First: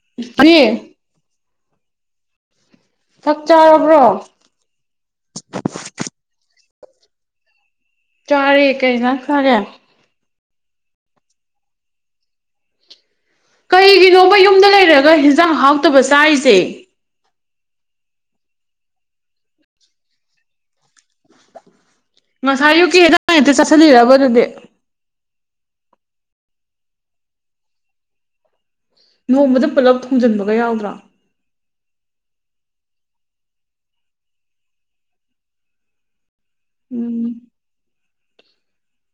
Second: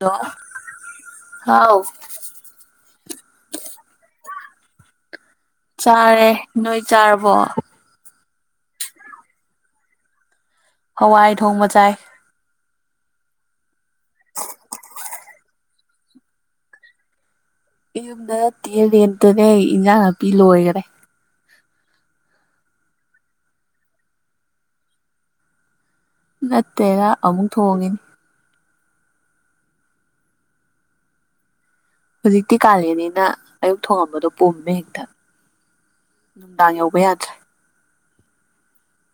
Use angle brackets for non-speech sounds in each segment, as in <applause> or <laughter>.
ꯂꯣ ꯔꯤ ꯍꯥꯎ ꯆꯛ ꯆꯥꯔꯕ꯭ꯔꯣ ꯆꯥꯔꯦ ꯅꯣꯏ ꯆꯥꯔꯕꯣ ꯆꯥꯔꯦ ꯀꯩ ꯑꯦꯟꯖꯥꯡ ꯆꯥꯒꯦ ꯍꯋꯥꯏ ꯊꯣꯡꯕ ꯆꯥꯏ ꯀꯩꯒꯤꯅꯣꯕ ꯌꯨꯝꯗ ꯂꯩꯔꯒ ꯍꯤꯟꯖꯥꯡ ꯑꯍꯥꯎꯇꯕ ꯆꯥꯏꯖꯦ ꯏꯌꯨꯝꯗ ꯅꯠꯇꯦ ꯔꯦꯟꯇꯅꯦ ꯏꯟꯖꯥꯡ ꯅꯥꯄꯤ ꯂꯣꯏꯒꯔꯦ ꯉꯁꯥꯏ ꯌꯨꯛꯀꯤ ꯍꯖꯥꯡ ꯍꯦꯛꯇ ꯆꯠꯁꯤꯜꯂꯤꯔꯕ ꯑꯗꯨꯗꯤ ꯅꯠꯇꯦꯔ ꯑꯃꯨꯛ ꯊꯣꯡꯉꯤꯅꯤ ꯅꯣꯡꯃꯗ ꯄꯨꯂꯞ ꯊꯣꯡꯖꯟꯕꯒ ꯌꯥꯎꯗ꯭ꯔꯥ ꯍꯧꯖꯤꯛꯇꯤ ꯀꯥꯂꯦꯟꯅꯤꯅ ꯑꯌꯨꯛ ꯊꯣꯡꯉꯝꯕꯗꯣ ꯄꯨꯝꯃꯦ ꯍꯦꯛꯇ ꯅꯨꯡꯗꯥꯡ ꯌꯧꯕ ꯌꯥꯗ꯭ꯔꯦ ꯎꯝ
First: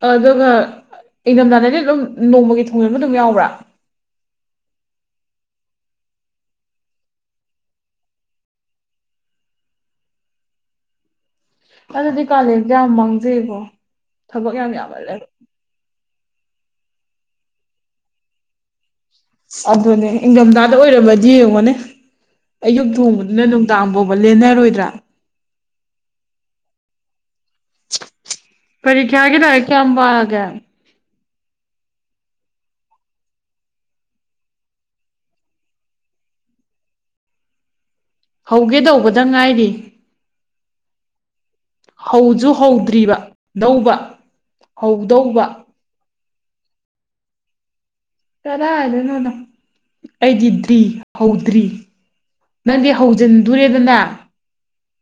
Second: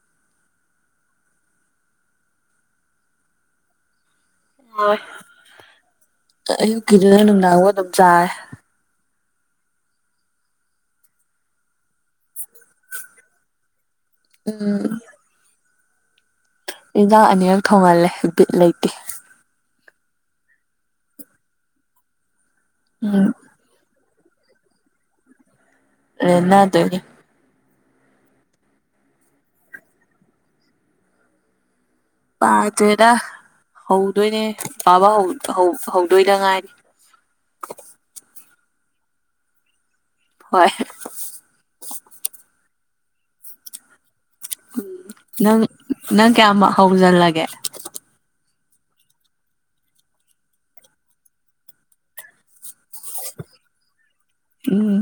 ꯑꯗꯨꯒ ꯏꯪꯗꯝꯗꯥꯗꯗꯤ ꯑꯗꯨꯝ ꯅꯣꯡꯃꯒꯤ ꯊꯣꯡꯖꯟꯕ ꯑꯗꯨꯝ ꯌꯥꯎꯕ꯭ꯔꯥ ꯌꯧꯋꯦ ꯑꯌꯨꯛꯀꯤꯗꯨꯅ ꯅꯨꯡꯗꯥꯡꯕꯧ ꯑꯗꯨꯝ ꯆꯥꯔꯦ ꯑꯗꯨꯗꯤ ꯀꯥꯂꯦꯟꯖꯦ ꯌꯥꯝ ꯃꯥꯡꯖꯩꯀꯣ ꯊꯕꯛ ꯌꯥꯝ ꯎꯝ ꯌꯥꯝꯃꯜꯂꯦꯕ ꯍꯤꯟꯗꯥꯛ ꯑꯅꯤꯔꯛ ꯊꯣꯡꯍꯜꯂꯦ ꯕꯤꯠ ꯂꯩꯇꯦ ꯑꯗꯨꯅꯦ ꯏꯪꯗꯝꯗꯥꯗ ꯑꯣꯏꯔꯝꯃꯗꯤ ꯌꯦꯡꯉꯣꯅꯦ ꯑꯌꯨꯛ ꯎꯝ ꯊꯣꯡꯕꯅꯤꯅ ꯑꯗꯨꯝ ꯗꯥꯡ ꯕꯧꯕ ꯂꯦꯟꯅꯔꯣꯏꯗ꯭ꯔꯥ ꯂꯦꯟꯅꯗꯣꯏꯅꯤ ꯄꯔꯤꯈꯌꯥꯒꯤ ꯂꯥꯏꯔꯤꯛ ꯀꯌꯥꯝ ꯄꯥꯔꯥꯒꯦ ꯄꯥꯗ꯭ꯔꯦꯗ ꯍꯧꯗꯣꯏꯅꯦ ꯄꯥꯕ ꯍꯧ ꯍꯧ ꯍꯧꯗꯣꯏꯗ ꯉꯥꯏꯔꯤ ꯍꯧꯒꯦ ꯇꯧꯕꯗ ꯉꯥꯏꯔꯤ ꯍꯣꯏ ꯍꯧꯖꯨ ꯍꯧꯗ꯭ꯔꯤꯕ ꯗꯧꯕ ꯍꯧꯗꯧꯕ ꯅꯪ ꯅꯪ ꯀꯌꯥꯝ ꯍꯧꯖꯜꯂꯒꯦ ꯆꯔꯥꯏꯗꯩꯅꯣꯗ ꯑꯩꯗꯤ ꯗ꯭ꯔꯤ ꯍꯧꯗ꯭ꯔꯤ ꯅꯪꯗꯤ ꯍꯧꯖꯤꯟꯗꯣꯔꯦꯗꯅ ꯎꯝ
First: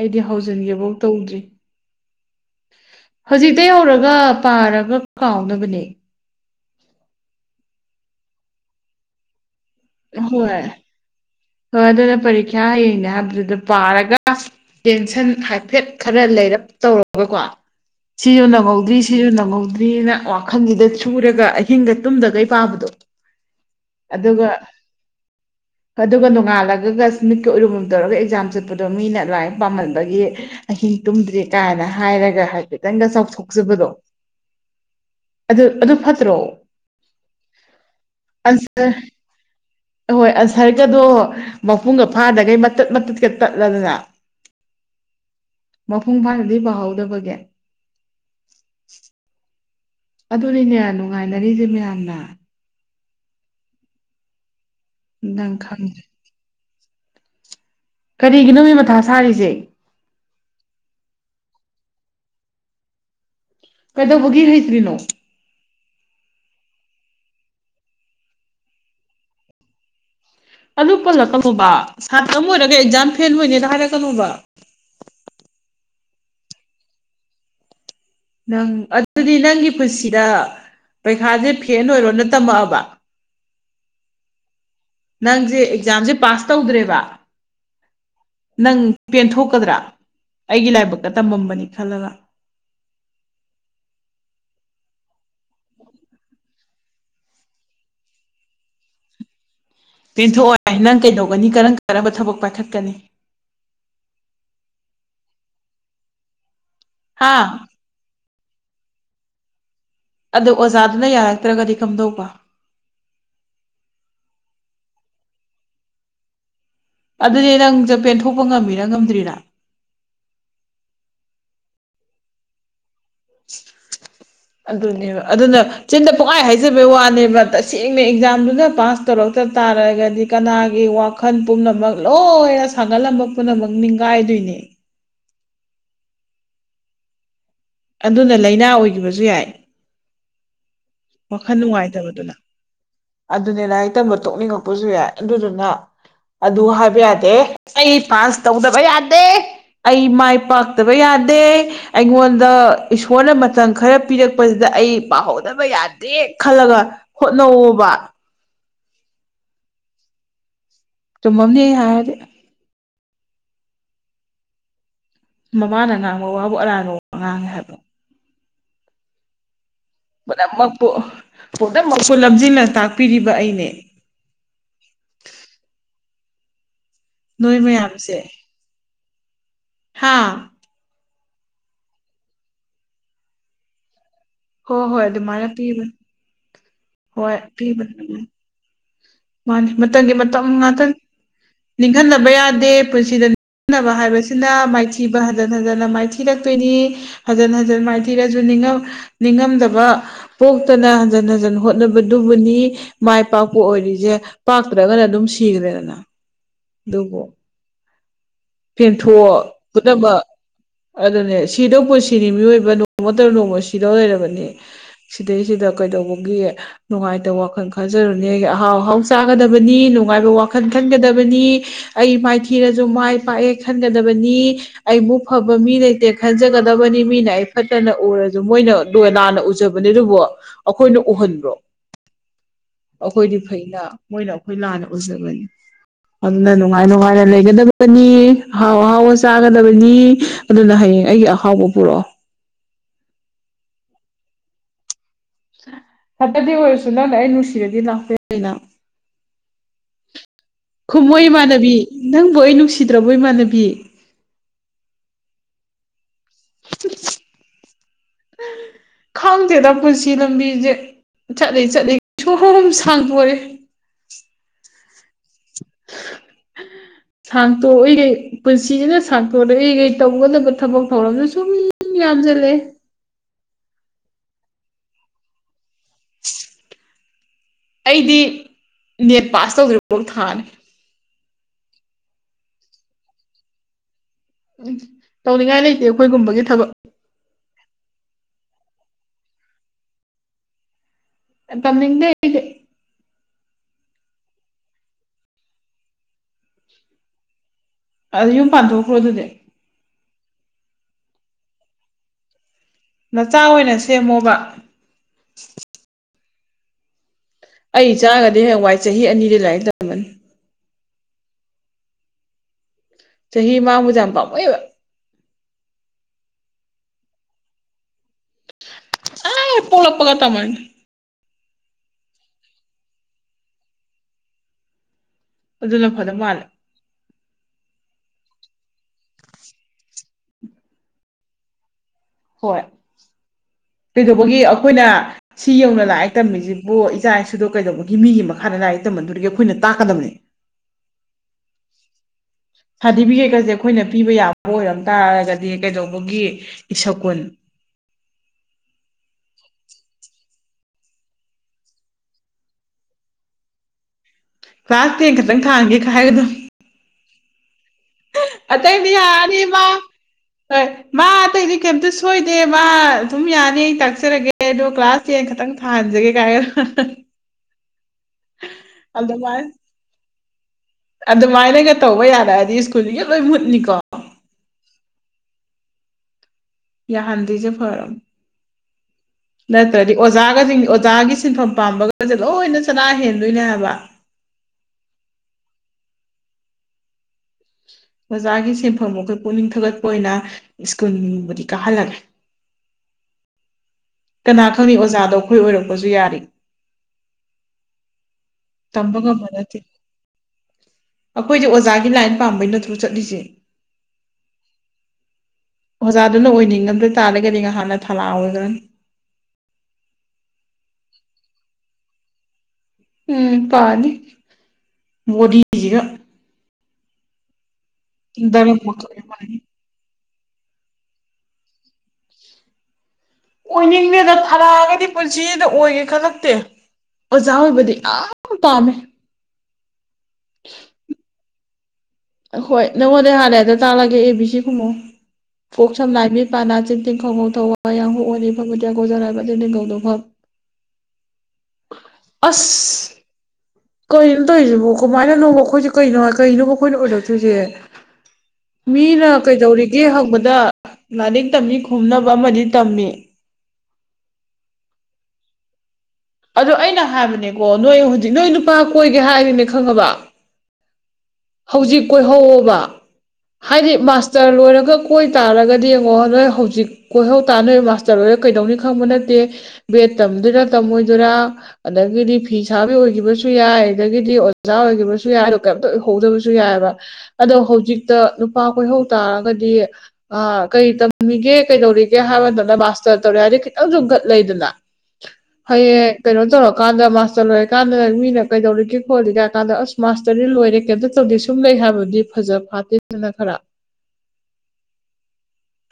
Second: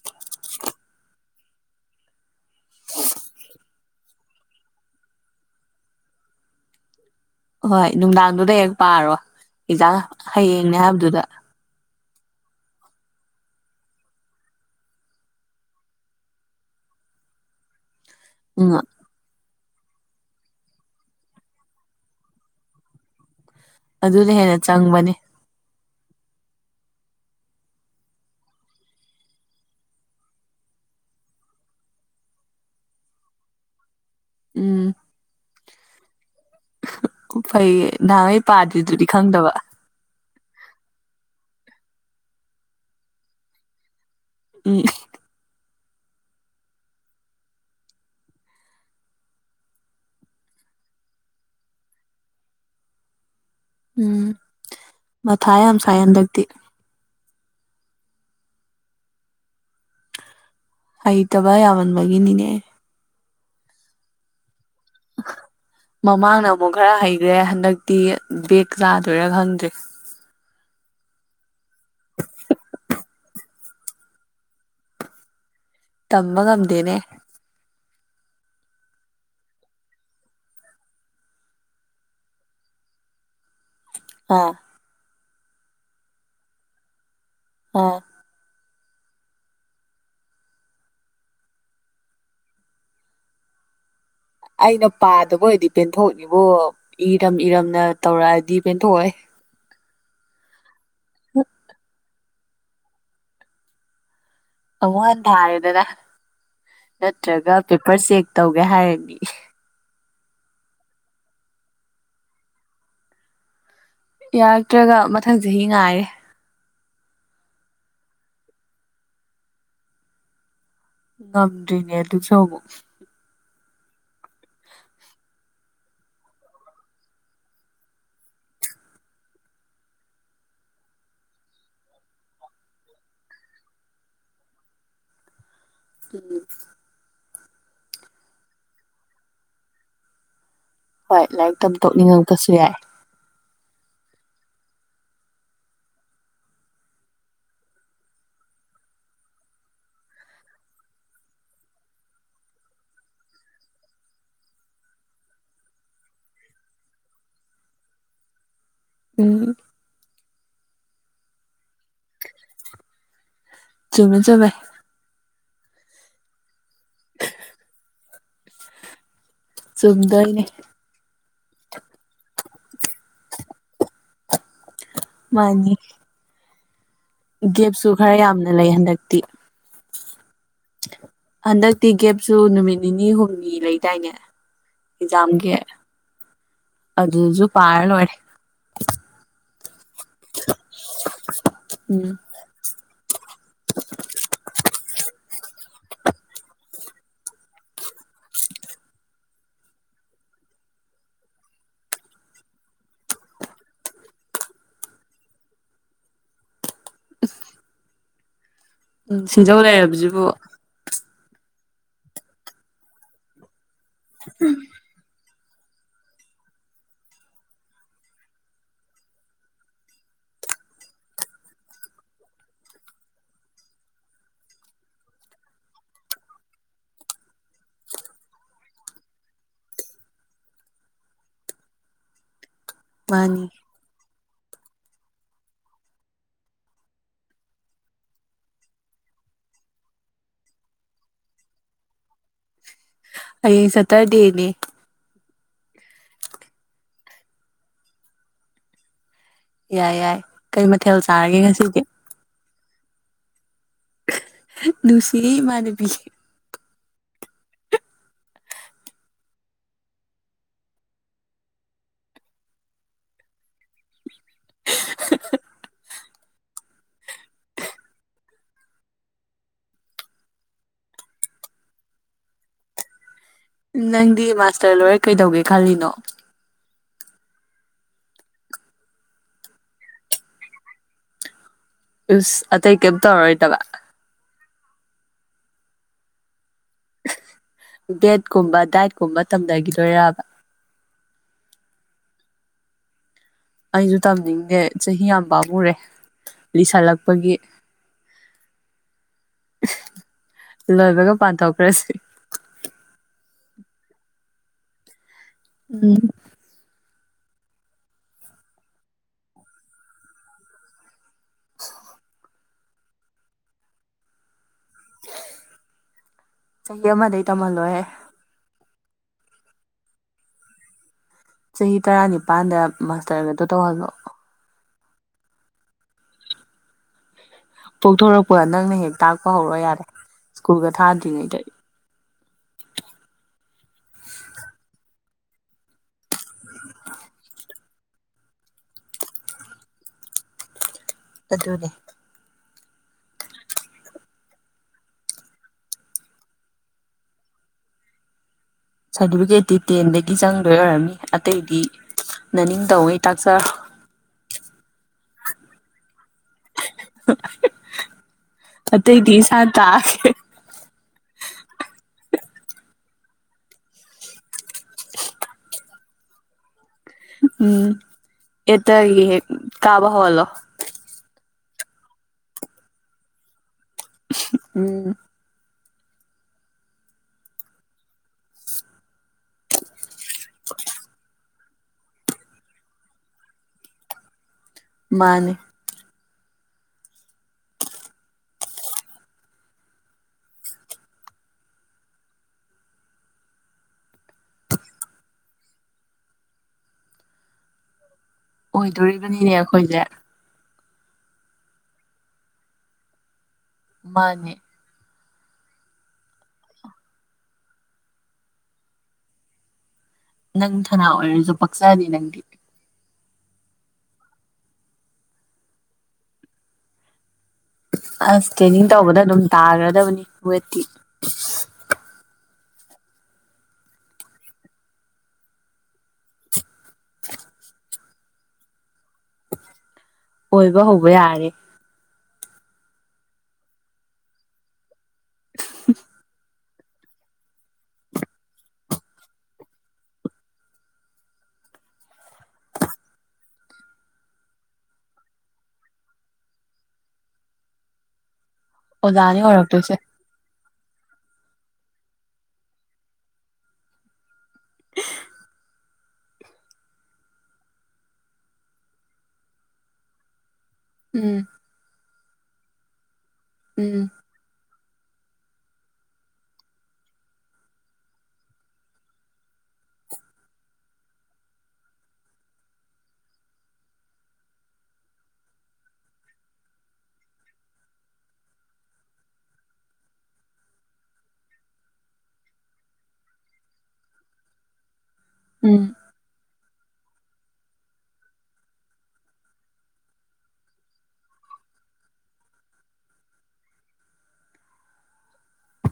ꯑꯩꯗꯤ ꯍꯧꯖꯟꯒꯦꯕꯧ ꯇꯧꯗ꯭ꯔꯤ ꯍꯧꯖꯤꯛꯇꯩ ꯍꯧꯔꯒ ꯄꯥꯔꯒ ꯀꯥꯎꯅꯕꯅꯦ ꯍꯣꯏ ꯅꯨꯡꯗꯥꯡꯗꯨꯗ ꯍꯦꯛ ꯄꯥꯔꯣ ꯑꯦꯛꯖꯥꯝ ꯍꯣꯏ ꯍꯌꯦꯡꯅꯦ ꯍꯥꯏꯕꯗꯨꯗ ꯍꯣꯏ ꯑꯗꯨꯅ ꯄꯔꯤꯈ꯭ꯌꯥ ꯍꯡꯅꯦ ꯍꯥꯏꯕꯗꯨꯗ ꯄꯥꯔꯒ ꯇꯦꯟꯁꯟ ꯍꯥꯏꯐꯦꯠ ꯈꯔ ꯂꯩꯔꯞ ꯇꯧꯔꯒꯀꯣ ꯁꯤꯁꯨ ꯎꯝ ꯅꯪꯍꯧꯗ꯭ꯔꯤꯁꯤ ꯁꯤꯁꯨ ꯅꯪꯍꯧꯗ꯭ꯔꯤꯅ ꯋꯥꯈꯜꯁꯤꯗ ꯆꯨꯔꯒ ꯑꯍꯤꯡꯒ ꯇꯨꯝꯗꯒꯩ ꯄꯥꯕꯗꯣ ꯑꯗꯨꯅ ꯑꯗꯨꯒ ꯍꯦꯟꯅ ꯆꯪꯕꯅꯦ ꯑꯗꯨꯒ ꯅꯣꯡꯉꯥꯜꯂꯒꯒ ꯑꯁ ꯃꯤꯠꯀ ꯎꯩꯔꯨꯔꯨꯝ ꯇꯧꯔꯒ ꯑꯦꯛꯖꯥꯝ ꯆꯠꯄꯗꯣ ꯃꯤꯅ ꯂꯥꯏꯔꯤꯛ ꯄꯥꯝꯍꯟꯕꯒꯤ ꯑꯍꯤꯡ ꯇꯨꯝꯗ꯭ꯔꯦ ꯀꯥꯏꯅ ꯍꯥꯏꯔꯒ ꯍꯥꯏꯐꯦꯠꯇꯪꯒ ꯆꯥꯎꯊꯣꯛꯆꯕꯗꯣ ꯎꯝ ꯑꯗꯨ ꯑꯗꯨ ꯐꯠꯇ꯭ꯔꯣ ꯐꯩꯌꯦ ꯅꯍꯥꯟꯒꯩ ꯄꯥꯗ꯭ꯔꯤꯗꯨꯗꯤ ꯈꯪꯗꯕ ꯑꯍꯣꯏ ꯑꯟꯁꯔꯀꯗꯣ ꯃꯄꯨꯡꯒ ꯐꯥꯗꯈꯩ ꯃꯇꯠ ꯃꯇꯠꯀ ꯇꯠꯂꯗꯅ ꯎꯝ ꯃꯄꯨꯡ ꯐꯥꯅꯗꯤ ꯄꯥꯍꯧꯗꯕꯒꯦ ꯑꯗꯨꯅꯤꯅꯦ ꯅꯨꯡꯉꯥꯏꯅꯔꯤꯁꯦ ꯃꯌꯥꯝꯅ ꯎꯝ ꯅꯪ ꯃꯊꯥ ꯌꯥꯝ ꯁꯥꯏ ꯈꯪꯗ꯭ꯔꯦ ꯍꯟꯗꯛꯇꯤ ꯀꯔꯤꯒꯤꯅꯣꯃꯦ ꯃꯊꯥ ꯁꯥꯔꯤꯁꯦ ꯍꯩꯇꯕ ꯌꯥꯃꯟꯕꯒꯤꯅꯤꯅꯦ ꯀꯩꯗꯧꯕꯒꯤ ꯍꯩꯇ꯭ꯔꯤꯅꯣ ꯃꯃꯥꯡꯅ ꯑꯃꯨꯛ ꯈꯔ ꯍꯩꯈ꯭ꯔꯦ ꯍꯟꯗꯛꯇꯤ ꯕꯦꯒ ꯆꯥꯗꯣꯏꯔꯥ ꯈꯪꯗ꯭ꯔꯦ ꯑꯗꯨ ꯄꯜꯂꯛꯀꯅꯣꯕ ꯁꯥꯇ꯭ꯔ ꯑꯃ ꯑꯣꯏꯔꯒ ꯑꯦꯛꯖꯥꯝ ꯐꯦꯜ ꯑꯣꯏꯅꯦꯅ ꯍꯥꯏꯔꯛꯀꯅꯣꯕ ꯇꯝꯕ ꯉꯝꯗꯦꯅꯦ ꯅꯪ ꯑꯗꯨꯗꯤ ꯅꯪꯒꯤ ꯄꯨꯟꯁꯤꯗ ꯄꯩꯈꯥꯁꯦ ꯐꯦꯟ ꯑꯣꯏꯔꯣꯅ ꯇꯝꯃꯛꯑꯕ ꯑꯥ ꯅꯪꯁꯦ ꯑꯦꯛꯖꯥꯝꯁꯦ ꯄꯥꯁ ꯇꯧꯗ꯭ꯔꯦꯕ ꯑꯣ ꯅꯪ ꯄꯦꯟꯊꯣꯛꯀꯗ꯭ꯔꯥ ꯑꯩꯒꯤ ꯂꯥꯏꯕꯛꯇ ꯇꯝꯃꯝꯕꯅꯤ ꯈꯜꯂꯒ ꯑꯩꯅ ꯄꯥꯗꯕ ꯑꯣꯏꯗꯤ ꯄꯦꯟꯊꯣꯛꯅꯤꯕꯣ ꯏꯔꯝ ꯏꯔꯝꯅ ꯇꯧꯔꯛꯑꯗꯤ ꯄꯦꯟꯊꯣꯛꯑꯣꯏ ꯄꯦꯟꯊꯣꯛꯑꯣꯏ ꯅꯪ ꯀꯩꯗꯧꯒꯅꯤ ꯀꯔꯝ ꯀꯔꯝꯕ ꯊꯕꯛ ꯄꯥꯏꯈꯠꯀꯅꯤ ꯑꯃꯨꯛ ꯍꯟ ꯊꯥꯔꯦꯗꯅ ꯍꯥ ꯅꯠꯇ꯭ꯔꯒ ꯄꯦꯄꯔ ꯆꯦꯛ ꯇꯧꯒꯦ ꯍꯥꯏꯔꯅꯤ ꯑꯗꯣ ꯑꯣꯖꯥꯗꯨꯅ ꯌꯥꯔꯛꯇ꯭ꯔꯒꯗꯤ ꯀꯝꯗꯧꯕ ꯌꯥꯔꯛꯇ꯭ꯔꯒ ꯃꯊꯪ ꯆꯍꯤ ꯉꯥꯏꯔꯦ ꯑꯗꯨꯗꯤ ꯅꯪꯖ ꯄꯦꯟꯊꯣꯛꯄ ꯉꯝꯃꯤꯔꯥ ꯉꯝꯗ꯭ꯔꯤꯅ ꯉꯝꯗ꯭ꯔꯤꯅꯦ ꯑꯗꯨꯁꯨ ꯑꯃꯨꯛ <inaudible> ꯑꯗꯨꯅꯦꯕ ꯑꯗꯨꯅ ꯆꯤꯟꯗ ꯄꯨꯡꯍꯥꯏ ꯍꯥꯏꯖꯕꯩ ꯋꯥꯅꯦꯕ ꯇꯁꯦꯡꯅ ꯑꯦꯛꯖꯥꯝꯗꯨꯅ ꯄꯥꯁ ꯇꯧꯔꯛꯇ ꯇꯥꯔꯒꯗꯤ ꯀꯅꯥꯒꯤ ꯋꯥꯈꯜ ꯄꯨꯝꯅꯃꯛ ꯂꯣꯏꯅ ꯁꯥꯥꯡꯒꯠꯂꯝꯕ ꯄꯨꯝꯅꯃꯛ ꯅꯤꯡꯒꯥꯏꯗꯣꯏꯅꯦ <unintelligible> ꯑꯗꯨꯅ ꯂꯩꯅꯥ ꯑꯣꯏꯈꯤꯕꯁꯨ ꯌꯥꯏ ꯍꯣꯏ ꯋꯥꯈꯜ ꯂꯥꯏꯔꯤꯛ ꯇꯝ ꯅꯨꯡꯉꯥꯏꯇꯕꯗꯨꯅ ꯇꯣꯛꯅꯤꯡꯉꯛꯄꯁꯨ ꯌꯥꯏ ꯑꯗꯨꯅꯦ ꯂꯥꯏꯔꯤꯛ ꯇꯝꯕ ꯇꯣꯛꯅꯤꯡꯉꯛꯄꯁꯨ ꯌꯥꯏ ꯑꯗꯨꯗꯨꯅ ꯑꯗꯨ ꯍꯥꯏꯕ ꯌꯥꯗꯦ ꯑꯩ ꯄꯥꯁ ꯇꯧꯗꯕ ꯌꯥꯗꯦ ꯑꯩ ꯃꯥꯏ ꯄꯥꯛꯇꯕ ꯌꯥꯗꯦ ꯑꯩꯉꯣꯟꯗ ꯏꯁꯣꯔꯅ ꯃꯇꯝ ꯈꯔ ꯄꯤꯔꯛꯄꯁꯤꯗ ꯑꯩ ꯄꯥꯍꯧꯗꯕ ꯌꯥ ꯗꯦ ꯈꯜꯂꯒ ꯍꯣꯠꯅꯧꯋꯣꯕ ꯎꯝ ꯆꯨꯝꯃꯝꯅꯤ ꯑꯩ ꯍꯥꯏꯔꯗꯤ <inaudible> ꯆꯨꯝꯃꯦ ꯆꯨꯝꯃꯦ ꯃꯃꯥꯅ ꯉꯥꯡꯕ ꯋꯥꯕꯨ ꯑꯔꯥꯟꯕ ꯋꯥ ꯉꯥꯡꯉꯦ ꯍꯥꯏꯕ꯭ꯔꯣ ꯆꯨꯝꯗꯣꯏꯅꯦ ꯄꯨꯝꯅꯃꯛꯄꯨ ꯄꯨꯝꯅꯃꯛꯄꯨ ꯂꯝꯖꯤꯡꯂ ꯇꯥꯛꯄꯤꯔꯤꯕ ꯑꯩꯅꯦ ꯃꯥꯟꯅꯤ ꯅꯣꯏ ꯒꯦꯞꯁꯨ ꯈꯔ ꯌꯥꯝꯅ ꯂꯩ ꯍꯟꯗꯛꯇꯤ ꯍꯥꯥ ꯍꯟꯗꯛꯇꯤ ꯒꯦꯞꯁꯨ ꯅꯨꯃꯤꯠ ꯅꯤꯅꯤ ꯍꯨꯝꯅꯤ ꯂꯩꯗꯥꯏꯅꯦ ꯍꯣ ꯍꯣꯏ ꯑꯗꯨꯃꯥꯏꯅ ꯑꯦꯛꯖꯥꯝꯒꯤ ꯄꯤꯕꯅꯤ ꯍꯣꯏ ꯑꯗꯨꯁꯨ ꯄꯤꯕ ꯄꯥꯔ ꯂꯣꯏꯔꯦ ꯅꯨꯃꯤꯠꯅꯤ ꯃꯥꯅꯦ ꯃꯇꯝꯒꯤ ꯃꯇꯝ ꯉꯥꯛꯇꯅꯤ ꯎꯝ ꯅꯤꯡꯍꯟꯅꯕ ꯌꯥꯗꯦ ꯄꯨꯟꯁꯤꯗ ꯅꯤꯡꯍꯟꯅꯕ ꯍꯥꯏꯕꯁꯤꯅ ꯃꯥꯏꯊꯤꯕ ꯍꯟꯖꯤꯟ ꯍꯟꯖꯤꯟꯅ ꯃꯥꯏꯊꯤꯔꯛꯇꯣꯏꯅꯤ ꯍꯟꯖꯤꯟ ꯍꯟꯖꯤꯟ ꯃꯥꯏꯊꯤꯔꯁꯨ ꯅꯤꯡꯉꯝ ꯅꯤꯡꯉꯝꯗꯕ ꯄꯣꯛꯇꯅ ꯍꯟꯖꯤꯟ ꯍꯟꯖꯤꯟ ꯍꯣꯠ ꯍꯣꯠꯅꯕꯗꯨꯕꯨꯅꯤ ꯃꯥꯏ ꯄꯥꯛꯄ ꯑꯣꯏꯔꯤꯖꯦ ꯄꯥꯛꯇ꯭ꯔꯒꯅ ꯑꯗꯨꯝ ꯁꯤꯒ꯭ꯔꯦꯗꯅ ꯑꯗꯨꯕꯨ ꯎꯝ ꯄꯦꯟꯊꯣꯛꯑꯣ ꯁꯤꯡꯖꯧ ꯄꯨꯅꯃꯛ ꯂꯩꯔꯕꯁꯤꯕꯨ ꯑꯗꯨꯅꯦ ꯁꯤꯗꯧ ꯄꯨꯟꯁꯤꯅꯤ ꯃꯤꯑꯣꯏꯕ ꯅꯣꯡꯃ ꯅꯠꯇ꯭ꯔ ꯅꯣꯡꯃ ꯁꯤꯗꯧ ꯂꯩꯔꯕꯅꯤ ꯁꯤꯗꯩꯁꯤꯗ ꯀꯩꯗꯧꯕꯒꯤ ꯅꯨꯡꯉꯥꯏꯇꯕ ꯋꯥꯈꯟ ꯈꯟꯖꯔꯨꯅꯦꯒꯦ ꯑꯍꯥꯎ ꯑꯍꯥꯎ ꯆꯥꯒꯗꯕꯅꯤ ꯅꯨꯡꯉꯥꯏꯕ ꯋꯥꯈꯟ ꯈꯟꯒꯗꯕꯅꯤ ꯑꯩ ꯃꯥꯏꯊꯤꯔꯁꯨ ꯃꯥꯏ ꯄꯥꯛꯑꯦ ꯈꯟꯒꯗꯕꯅꯤ ꯑꯩꯃꯨꯛ ꯐꯕ ꯃꯤ ꯂꯩꯇꯦ ꯈꯟꯖꯒꯗꯕꯅꯤ ꯃꯤꯅ ꯑꯩ ꯐꯠꯇꯅ ꯎꯔꯖꯨ ꯃꯣꯏꯅ ꯂꯣꯏ ꯂꯥꯟꯅ ꯎꯖꯕꯅꯦ ꯑꯗꯨꯕꯨ ꯑꯈꯣꯏꯅ ꯎꯍꯟꯕ꯭ꯔꯣ ꯑꯈꯣꯏꯗꯤ ꯃꯥꯅꯤ ꯐꯩꯅ ꯃꯣꯏꯅ ꯑꯩꯈꯣꯏ ꯂꯥꯟꯅ ꯎꯖꯕꯅꯤ ꯑꯗꯨꯅ ꯅꯨꯡꯉꯥꯏ ꯅꯨꯡꯉꯥꯏꯅ ꯂꯩꯒꯗꯕꯅꯤ ꯑꯍꯥꯎ ꯑꯍꯥꯎꯕ ꯆꯥꯒꯗꯕꯅꯤ ꯑꯗꯨꯅ ꯍꯌꯦꯡ ꯑꯩꯒꯤ ꯑꯍꯥꯎꯕ ꯄꯨꯔꯛꯑꯣ ꯍꯌꯦꯡ ꯁꯇ꯭ꯔꯗꯦꯅꯤ ꯁꯇ꯭ꯔꯗꯦ ꯑꯣꯏꯔꯁꯨ ꯅꯪꯅ ꯑꯩ ꯅꯨꯡꯁꯤꯔꯗꯤ ꯂꯥꯛꯄ ꯌꯥꯏꯅ ꯌꯥꯏ ꯌꯥꯏ ꯀꯩ ꯃꯊꯦꯜ ꯈꯨꯝꯃꯣ ꯆꯥꯔꯒꯦ ꯏꯃꯥꯟꯅꯕꯤ ꯉꯁꯤꯗꯤ ꯅꯪꯕꯨ ꯑꯩ ꯅꯨꯡꯁꯤꯗ꯭ꯔꯕꯣ ꯏꯃꯥꯟꯅꯕꯤ ꯅꯨꯡꯁꯤꯌꯦ ꯏꯃꯥꯟꯅꯕꯤ <inaudible> ꯈꯪꯗꯦꯗ ꯄꯨꯟꯁꯤ ꯂꯝꯕꯤꯖꯦ ꯆꯠꯂꯤ ꯆꯠꯂꯤ ꯁꯨꯍꯨꯝ ꯁꯥꯡꯗꯣꯔꯛꯑꯦ <inaudible> ꯎꯝ <unintelligible> ꯁꯥꯡꯇꯣꯛꯏꯒꯩ ꯄꯨꯟꯁꯤꯖꯤꯅ ꯁꯥꯡꯇꯣꯔꯛꯏꯒꯩ ꯇꯧꯒꯗꯕ ꯊꯕꯛ ꯊꯧꯔꯝꯖꯨ ꯁꯨꯝ ꯌꯥꯝꯖꯤꯜꯂꯛꯑꯦ ꯅꯪꯗꯤ ꯃꯥꯁꯇ꯭ꯔ ꯂꯣꯏꯔ ꯀꯩꯗꯧꯒꯦ ꯈꯜꯂꯤꯅꯣ <inaudible> ꯑꯩꯗꯤ ꯅꯦꯠ ꯄꯥꯁ ꯇꯧꯗ꯭ꯔꯤꯐꯥꯎ ꯊꯥꯅꯤ ꯎꯁ ꯑꯇꯩ ꯀꯩꯝ ꯇꯧꯔꯔꯣꯏꯗꯕ ꯎꯝ ꯇꯧꯅꯤꯡꯉꯥꯏ ꯂꯩꯇꯦ ꯑꯈꯣꯏꯒꯨꯝꯕꯒꯤ ꯊꯕꯛ ꯕꯦꯠꯀꯨꯝꯕ ꯗꯥꯏꯠ ꯀꯨꯝꯕ ꯇꯝꯗꯒꯤꯗꯣꯏꯔꯕ ꯑ ꯇꯝꯅꯤꯡꯗꯦ ꯑꯩꯗꯤ ꯑꯩꯖꯨ ꯇꯝꯅꯤꯡꯗꯦ ꯆꯍꯤ ꯌꯥꯝ ꯄꯥꯝꯃꯨꯔꯦ ꯂꯤꯁꯜꯂꯛꯄꯒꯤ ꯑꯗꯨ ꯌꯨꯝ ꯄꯥꯟꯊꯣꯛꯈ꯭ꯔꯣ ꯑꯗꯨꯗꯤ ꯂꯣꯏꯕꯒ ꯄꯥꯟꯊꯣꯛꯈ꯭ꯔꯁꯤ ꯅꯆꯥ ꯑꯣꯏꯅ ꯁꯦꯝꯃꯣꯕ ꯎꯝ ꯑꯩ ꯏꯆꯥꯒꯗꯤ ꯍꯌꯦꯡꯋꯥꯏ ꯆꯍꯤ ꯑꯅꯤꯗꯩ ꯂꯥꯏꯔꯤꯛ ꯇꯝꯃꯅꯤ <inaudible> ꯆꯍꯤ ꯃꯥꯡꯕꯖꯦ ꯌꯥꯝ ꯄꯥꯝꯃꯨꯏꯑꯕ ꯆꯍꯤ ꯑꯃꯗꯩ ꯇꯝꯍꯜꯂꯣꯍꯦ ꯍꯦꯛ ꯄꯣꯛꯂꯛꯄꯒ ꯇꯝꯍꯟꯒꯦ ꯆꯍꯤ ꯇꯔꯥꯅꯤꯄꯥꯟꯗ ꯃꯥꯁꯇ꯭ꯔꯒꯗꯣ ꯇꯧꯍꯜꯂꯣ ꯑꯗꯨꯅ ꯐꯗꯧ ꯃꯥꯜꯂꯦ ꯄꯣꯛꯊꯣꯔꯛꯄꯒ ꯅꯪꯅ ꯍꯦꯛ ꯇꯥꯛꯄ ꯍꯧꯔꯣ ꯌꯥꯔꯦ ꯁ꯭ꯀꯨꯜꯒ ꯊꯥꯗ꯭ꯔꯤꯉꯩꯗ ꯍꯣꯏ ꯀꯩꯗꯧꯕꯒꯤ ꯑꯩꯈꯣꯏꯅ ꯁꯤ ꯌꯧꯅ ꯂꯥꯏꯔꯤꯛ ꯇꯝꯃꯤꯁꯤꯕꯣ ꯏꯆꯥ ꯏꯁꯨꯗꯣ ꯀꯩꯗꯧꯕꯒꯤ ꯃꯤꯒꯤ ꯃꯈꯥꯗ ꯂꯥꯏꯔꯤꯛ ꯇꯃꯟꯗꯒ ꯑꯩꯈꯣꯏꯅ ꯇꯥꯛꯀꯗꯕꯅꯦ ꯑꯗꯨꯅꯦ ꯁꯥꯔꯇꯤꯐꯤꯀꯦꯠꯀꯁꯦ ꯑꯩꯈꯣꯏꯅ ꯄꯤꯕ ꯌꯥꯕ ꯑꯣꯏꯔꯝ ꯇꯥꯔꯒꯗꯤ ꯀꯩꯗꯧꯕꯒꯤ ꯏꯁꯀꯨꯟ ꯁꯥꯔꯇꯤꯐꯤꯀꯦꯠꯇꯤ ꯇꯦꯟꯗꯒꯤ ꯆꯪꯗꯣꯏ ꯑꯣꯏꯔꯝꯃꯤ ꯑꯇꯩꯗꯤ ꯅꯅꯤꯡ ꯇꯧꯒꯩ ꯇꯥꯛꯆꯔꯣ ꯀ꯭ꯂꯥꯁ ꯇꯦꯟ ꯈꯛꯇꯪ ꯊꯥꯡꯒꯦꯒ ꯍꯥꯏꯒꯗꯕꯅꯦ ꯑꯇꯩꯗꯤ ꯌꯥꯔꯅꯤ ꯏꯁꯥꯅ ꯃꯥ ꯇꯥꯛ ꯑꯒꯦ ꯍꯣꯏ ꯃꯥ ꯑꯇꯩꯗꯤ ꯀꯩꯝꯇ ꯁꯣꯏꯗꯦ ꯃꯥ ꯑꯗꯨꯝ ꯌꯥꯅꯤ ꯑꯩ ꯇꯥꯛꯆꯔꯒꯦ ꯑꯦꯗꯣ ꯀ꯭ꯂꯥꯁ ꯇꯦꯟ ꯈꯛꯇꯪ ꯊꯥꯍꯟꯖꯒꯦ ꯀꯥꯏ ꯎꯝ ꯑꯦꯠꯇꯒꯤ ꯑꯗꯨꯃꯥꯏ ꯀꯥꯕ ꯍꯧꯍꯟꯂꯣ ꯑꯗꯨꯃꯥꯏꯅꯒ ꯇꯧꯕ ꯌꯥꯔꯛꯑꯗꯤ ꯁ꯭ꯀꯨꯜꯗꯨꯒ ꯂꯣꯏ ꯃꯨꯠꯅꯤꯀꯣ ꯎꯝ ꯌꯥꯍꯥꯟꯗꯔ꯭ꯤꯁꯦ ꯐꯔꯕꯅꯦ ꯅꯠꯇ꯭ꯔꯗꯤ ꯑꯣꯖꯥꯒ ꯑꯣꯖꯥꯒꯤ ꯁꯤꯟꯐꯝ ꯄꯥꯝꯕꯒꯁꯦ ꯂꯣꯏꯅ ꯆꯅꯥ ꯍꯦꯟꯗꯣꯏꯅꯦ ꯍꯥꯏꯕ ꯃꯥꯅꯦ ꯑꯣꯖꯥꯒꯤ ꯁꯤꯟꯐꯝꯕꯨ ꯑꯩꯈꯣꯏ ꯄꯨꯛꯅꯤꯡ ꯊꯧꯒꯠꯄ ꯑꯣꯏꯅ ꯁ꯭ꯀꯨꯜꯕꯨꯗꯤ ꯀꯥꯍꯜꯂꯒꯦ ꯀꯅꯥ ꯈꯪꯅꯤ ꯑꯣꯖꯥꯗꯣ ꯑꯩꯈꯣꯏ ꯑꯣꯏꯔꯛꯄꯁꯨ ꯌꯥꯔꯤ ꯇꯝꯕ ꯉꯝꯕꯥ ꯑꯣꯏꯗꯣꯔꯤꯕꯅꯤꯅꯦ ꯅꯠꯇꯦ ꯑꯩꯈꯣꯏꯁꯦ ꯑꯩꯈꯣꯏꯖꯦ ꯑꯣꯖꯥꯒꯤ ꯂꯥꯏꯟ ꯄꯥꯝꯕꯩ ꯅꯠꯇ꯭ꯔꯣ ꯆꯠꯂꯤꯁꯦ ꯃꯥꯅꯦ ꯑꯣꯖꯥꯗꯨꯅ ꯑꯣꯏꯅꯤꯡꯉꯝꯗ ꯇꯥꯔꯒꯗꯤ ꯉꯍꯥꯟꯅ ꯊꯥꯂ ꯑꯣꯒ꯭ꯔꯅꯤ ꯅꯪ ꯊꯅꯥ ꯑꯣꯏꯔꯁꯨ ꯄꯛꯆꯅꯤ ꯅꯪꯗꯤ ꯎꯝ ꯄꯥꯅꯤ ꯕꯣꯗꯤꯁꯤꯒ ꯑꯁ ꯗꯔꯝ ꯇꯔ꯭ꯦꯅꯤꯡ ꯃꯈꯜ ꯇꯧꯕꯗ ꯑꯗꯨꯝ ꯑꯃꯅꯤ ꯇꯥꯒ꯭ꯔꯗꯕꯅꯤ ꯋꯦꯠꯇꯤ ꯑꯣꯏꯅꯤꯡꯉꯦꯗ ꯊꯥꯔ ꯒꯗꯤ ꯄꯨꯟꯁꯤꯗ ꯑꯣꯏꯒꯦ ꯈꯜꯂꯛꯇꯦ ꯑꯣꯖꯥ ꯑꯣꯏꯕꯗꯤ ꯌꯥꯝ ꯄꯥꯝꯃꯦ ꯑꯣꯏꯕ ꯍꯧꯕ ꯌꯥꯔꯦ ꯑꯩꯈꯣꯏ ꯅꯉꯣꯟꯗꯩ ꯍꯥꯟꯅ ꯇꯥꯛꯂꯒꯦ ꯑꯦ ꯕꯤ ꯁꯤ ꯈꯨꯝꯃꯨ ꯀꯣꯛ ꯁꯝ ꯅꯏ ꯃꯤ ꯥꯄꯅꯖꯤꯟꯗꯤꯟ ꯒꯧ ꯉꯧ ꯊꯧ <unintelligible> ꯑꯁ ꯀꯔꯤꯅꯣ ꯇꯧꯔꯤꯁꯤꯕꯨ ꯀꯃꯥꯏꯅꯣꯃ ꯑꯩꯈꯣꯏꯁꯦ ꯀꯩꯅꯣ ꯀꯔꯤꯅꯣ ꯑꯩꯈꯣꯏꯅ ꯑꯣꯏꯔꯛꯇꯣꯏꯁꯦ ꯃꯤꯅ ꯑꯣꯖꯥꯅꯤ ꯑꯣꯏꯔꯛꯇꯣꯏꯁꯦ ꯀꯩꯗꯧꯔꯤꯒꯦ ꯍꯪꯕꯗ ꯂꯥꯏꯔꯤꯛ ꯇꯝꯃꯤ ꯈꯨꯝꯅꯕ ꯑꯃꯗꯤ ꯇꯝꯃꯤ ꯑꯗꯣ ꯑꯩꯅ ꯍꯥꯏꯕꯅꯦꯀꯣ ꯅꯣꯏ ꯍꯧꯖꯤꯛ ꯅꯣꯏ ꯅꯨꯄꯥ ꯀꯣꯏꯒꯦ ꯍꯥꯏꯔꯤꯅꯦ ꯈꯪꯉꯕ ꯎꯝ ꯍꯧꯖꯤꯛ ꯀꯣꯏꯍꯧꯕ ꯍꯥꯏꯗꯤ ꯎꯝ ꯃꯥꯁ ꯇꯔ ꯂꯣꯏꯔꯒ ꯀꯣꯏ ꯇꯥꯔꯒꯗꯤ ꯌꯦꯡꯉꯣ ꯅꯣꯏ ꯍꯧꯖꯤꯛ ꯀꯣꯏꯍꯧ ꯇꯥꯔꯗꯤ ꯅꯣꯏ ꯃꯥꯁꯇꯔ ꯑꯣꯏꯔꯒ ꯀꯩꯗꯧꯅꯤ ꯈꯪꯕ ꯅꯠꯇꯦ ꯕꯦꯠ ꯇꯝꯗꯣꯏꯔꯥ ꯇꯝꯃꯣꯏꯗꯣꯏꯔ ꯑꯗꯒꯤꯗꯤ ꯐꯤ ꯁꯥꯕꯤ ꯑꯣꯏꯈꯤꯕꯁꯨ ꯌꯥꯏ ꯑꯗꯒꯤꯗꯤ ꯑꯣꯖꯥ ꯑꯣꯏꯈꯤꯕꯁꯨ ꯌꯥꯏ ꯑꯗ ꯀꯔꯤꯝꯇ ꯍꯧꯗꯕꯁꯨ ꯌꯥꯏꯕ ꯑꯗꯣ ꯍꯧꯖꯤꯛꯇ ꯅꯨꯄꯥ ꯀꯣꯏꯍꯧ ꯇꯥꯔꯒꯗꯤ ꯑ ꯀꯩ ꯇꯝꯃꯤꯒꯦ ꯀꯩꯗꯧꯔꯤꯒꯦ ꯍꯥꯏꯕ ꯃꯇꯝꯗ ꯃꯥꯁꯇꯔ ꯇꯧꯔꯦ ꯍꯥꯏꯔꯗꯤ ꯈꯤꯇꯪꯁꯨꯨ ꯒꯠ ꯂꯩꯗꯅ ꯎꯝ ꯍꯣꯏꯌꯦꯡ ꯀꯩꯅꯣ ꯇꯧ ꯀꯥꯟꯗ ꯃꯥꯁꯇꯔ ꯂꯣꯏꯔ ꯀꯥꯟꯗ ꯃꯤꯅ ꯀꯩꯗꯧꯔꯤꯒꯦ ꯈꯣꯠꯂꯤꯒꯦ ꯍꯥꯏꯔ ꯀꯥꯟꯗ ꯑꯁ ꯃꯥꯁꯇꯔꯗꯤ ꯂꯣꯏꯔꯦ ꯀꯩꯝꯇ ꯇꯧꯗꯦ ꯁꯨꯝ ꯂꯩ ꯍꯥꯏꯕꯗꯤ ꯐꯖ ꯐꯥꯠꯇꯦꯗꯅ ꯈꯔ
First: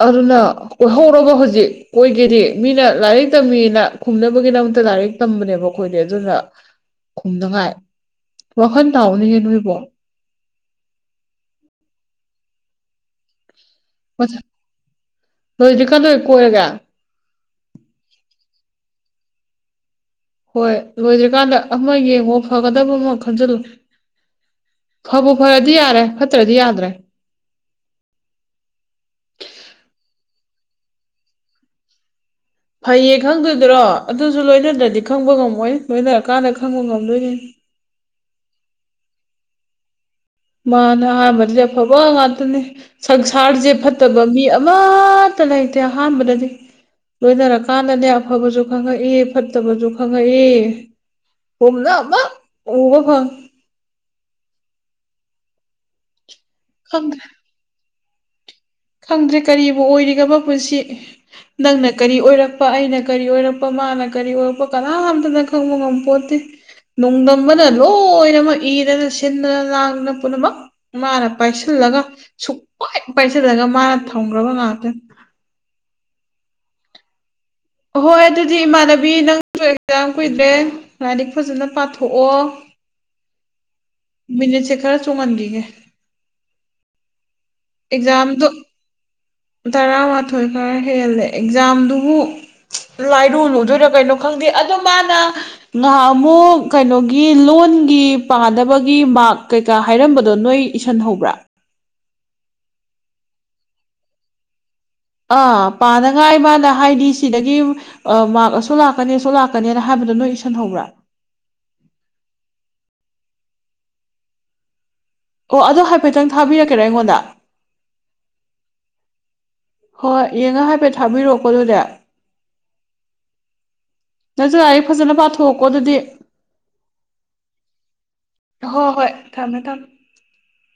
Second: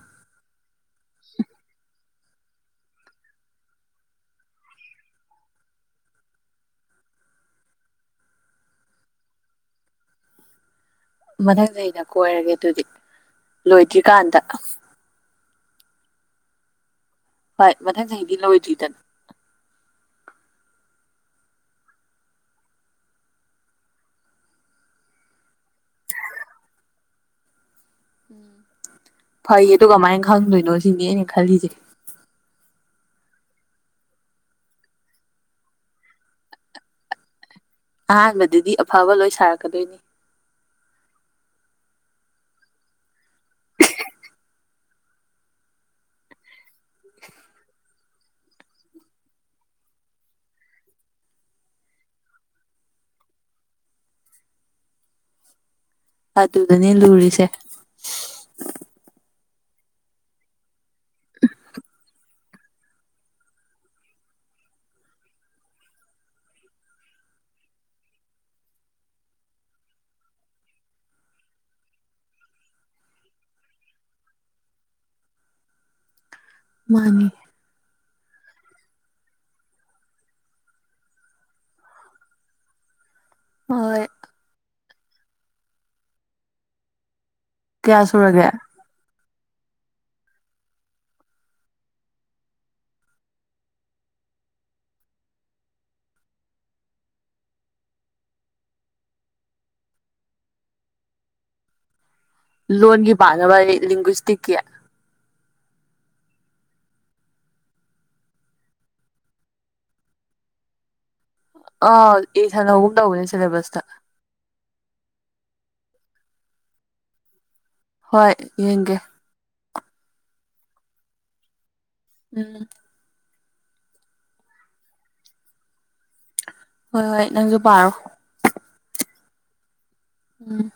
ꯑꯗꯨꯅ ꯀꯣꯏꯍꯧꯔꯣꯕ ꯍꯧꯖꯤꯛ ꯀꯣꯏꯒꯦꯗꯤ ꯃꯤꯅ ꯂꯥꯏꯔꯤꯛ ꯇꯝꯃꯤꯅ ꯈꯨꯝꯅꯕꯒꯤꯗꯃꯛꯇ ꯂꯥꯏꯔꯤꯛ ꯇꯝꯕꯅꯦꯕ ꯑꯩꯈꯣꯏꯗꯤ ꯑꯗꯨꯅ ꯅꯨꯉꯥꯏ ꯋꯥꯈꯜ ꯇꯥꯎꯅꯦꯍꯦ ꯅꯣꯏꯕꯣ ꯃꯊꯪ ꯆꯍꯤꯗ ꯀꯣꯏꯔꯒꯦ ꯑꯗꯨꯗꯤ ꯂꯣꯏꯗ꯭ꯔꯤ ꯀꯥꯟꯗ ꯂꯣꯏꯗꯔꯤ ꯀꯜꯗ ꯑꯣꯏꯅ ꯀꯣꯏꯔꯒ ꯍꯣꯏ ꯃꯊꯪ ꯆꯍꯤꯗꯤ ꯂꯣꯏꯗ꯭ꯔꯤꯗꯅ ꯍꯣꯏ ꯂꯣꯏꯗ꯭ꯔꯤꯀꯥꯟꯗ ꯑꯃ ꯌꯦꯡꯉꯣ ꯐꯒꯗꯕ ꯑꯃ ꯈꯟꯖꯜꯂꯨ ꯐꯕꯨ ꯐꯔꯗꯤ ꯌꯥꯔꯦ ꯐꯠꯇ꯭ꯔꯗꯤ ꯌꯥꯗ꯭ꯔꯦ ꯎꯝ ꯐꯩꯌꯦꯗꯨ ꯀꯃꯥꯏꯅ ꯈꯪꯗꯣꯏꯅꯣ ꯁꯤꯅꯤ ꯑꯩꯅ ꯈꯜꯂꯤꯖꯦ ꯐꯩꯌꯦ ꯈꯪꯗꯣꯏꯗꯔꯣ ꯑꯗꯨꯁꯨ ꯂꯣꯏꯅꯗ꯭ꯔꯗꯤ ꯈꯪꯕ ꯉꯝꯃꯣꯏ ꯂꯣꯏꯅꯔꯀꯥꯟꯗ ꯈꯪꯕ ꯉꯝꯗꯣꯏꯅꯦꯅꯤ ꯑꯍꯥꯟꯕꯗꯗꯤ ꯑꯐꯕ ꯂꯣꯏ ꯁꯥꯔꯛꯀꯗꯣꯏꯅꯤ ꯃꯥꯅꯦ ꯑꯍꯥꯟꯕꯗꯗꯤ ꯑꯐꯕ ꯉꯥꯛꯇꯅꯤ ꯁꯪꯁꯥꯔꯖꯦ ꯐꯠꯇꯕ ꯃꯤ ꯑꯃꯠꯇ ꯂꯩꯇꯦ ꯑꯍꯥꯟꯕꯗꯗꯤ ꯂꯣꯏꯅꯔꯀꯥꯟꯗꯅꯦ ꯑꯐꯕꯖꯨ ꯈꯪꯉꯛꯏ ꯐꯠꯇꯕꯖꯨ ꯈꯪꯉꯛꯏ ꯄꯨꯝꯅꯃꯛ ꯎꯕ ꯐꯪꯏ ꯑꯗꯨꯗꯅꯦ ꯈꯪꯗ꯭ꯔꯦ ꯂꯨꯔꯤꯁꯦ ꯈꯪꯗ꯭ꯔꯦ ꯀꯔꯤꯕꯨ ꯑꯣꯏꯔꯤꯒꯕ ꯄꯨꯟꯁꯤ ꯅꯪꯅ ꯀꯔꯤ ꯑꯣꯏꯔꯛ ꯑꯩꯅ ꯀꯔꯤ ꯑꯣꯏꯔꯛꯄ ꯃꯥꯅ ꯀꯔꯤ ꯑꯣꯏꯔꯛꯄ ꯀꯅꯥꯝꯇꯅ ꯈꯪꯕ ꯉꯝꯕ ꯄꯣꯠꯇꯦ ꯅꯣꯡꯗꯝꯝꯕꯅ ꯂꯣꯏꯅꯃꯛ ꯏꯔꯅ ꯁꯤꯟꯗꯅ ꯂꯥꯡꯗꯅ ꯄꯨꯝꯅꯃꯛ ꯃꯥꯅ ꯄꯥꯏꯁꯤꯜꯂꯒ ꯁꯨꯛꯄꯥꯏ ꯄꯥꯏꯁꯤꯜꯂꯒ ꯃꯥꯅ ꯊꯝꯒ꯭ꯔꯕ ꯉꯥꯛꯇꯅꯤ ꯃꯥꯅꯦ ꯑꯍꯣꯏ ꯑꯗꯨꯗꯤ ꯏꯃꯥꯟꯅꯕꯤ ꯅꯪꯖꯨ ꯑꯦꯛꯖꯥꯝ ꯀꯨꯏꯗ꯭ꯔꯦ ꯂꯥꯏꯔꯤꯛ ꯐꯖꯅ ꯄꯥꯊꯣꯛꯑꯣ ꯍꯣꯏ ꯃꯤꯅꯤꯠꯖꯦ ꯈꯔ ꯆꯣꯡꯍꯟꯒꯤꯒꯦ ꯀꯌꯥ ꯑꯦꯛꯖꯥꯝꯗꯣ ꯁꯨꯔꯒꯦ ꯇꯔꯥꯃꯥꯊꯣꯏ ꯈꯔ ꯍꯦꯜꯂꯦ ꯑꯦꯛꯖꯥꯝꯗꯨꯕꯨ ꯂꯥꯏꯔꯨꯂꯨꯗꯣꯏꯔ ꯀꯩꯅꯣ ꯈꯪꯗꯦ ꯑꯗꯣ ꯃꯥꯅ ꯉꯍꯥꯟꯃꯨꯛ ꯀꯩꯅꯣꯒꯤ ꯂꯣꯟꯒꯤ ꯄꯥꯟꯅꯕꯒꯤ ꯃꯥꯔꯛ ꯀꯩꯀꯥ ꯍꯥꯏꯔꯝꯕꯗꯣ ꯅꯣꯏ ꯏꯁꯟ ꯍꯧꯕ꯭ꯔꯥ ꯂꯣꯟꯒꯤ ꯄꯥꯟꯅꯕ ꯂꯤꯡꯒ꯭ꯋꯤꯁꯇꯤꯛꯀꯤ ꯑꯥ ꯄꯥꯅꯉꯥꯏ ꯃꯥꯅ ꯍꯥꯏꯗꯤ ꯁꯤꯗꯒꯤ ꯃꯥꯥꯛ ꯑꯁꯨꯛ ꯂꯥꯛꯀꯅꯤ ꯑꯁꯨꯛ ꯂꯥꯛꯀꯅꯤꯅ ꯍꯥꯏꯕꯗꯣ ꯅꯣꯏ ꯏꯁꯁꯤꯟꯍꯧꯕ꯭ꯔꯥ ꯑ ꯢꯁꯟꯍꯧꯒꯨꯝ ꯇꯧꯕꯅꯦ ꯁꯤꯂꯦꯕꯁꯇ ꯑꯣ ꯑꯗꯣ ꯍꯥꯏꯐꯦꯠꯇꯪ ꯊꯥꯕꯤꯔꯛꯀꯦꯔꯥ ꯑꯩꯉꯣꯟꯗ ꯍꯣꯏ ꯌꯦꯡꯒꯦ ꯍꯣꯏ ꯌꯦꯡꯉꯣ ꯍꯥꯏꯐꯦꯠ ꯊꯥꯕꯤꯔꯛꯑꯣꯀꯣ ꯑꯗꯨꯗꯤ ꯅꯪꯅ ꯅꯖꯨ ꯂꯥꯏꯔꯤꯛ ꯐꯖꯅ ꯄꯥꯊꯣꯛꯑꯣꯀꯣ ꯑꯗꯨꯗꯤ ꯍꯣꯏ ꯍꯣꯏ ꯅꯪꯖꯨ ꯄꯥꯔꯣ ꯍꯣꯏ ꯍꯣꯏ ꯊꯝꯃꯦ ꯊꯝꯃꯦ ꯎꯝ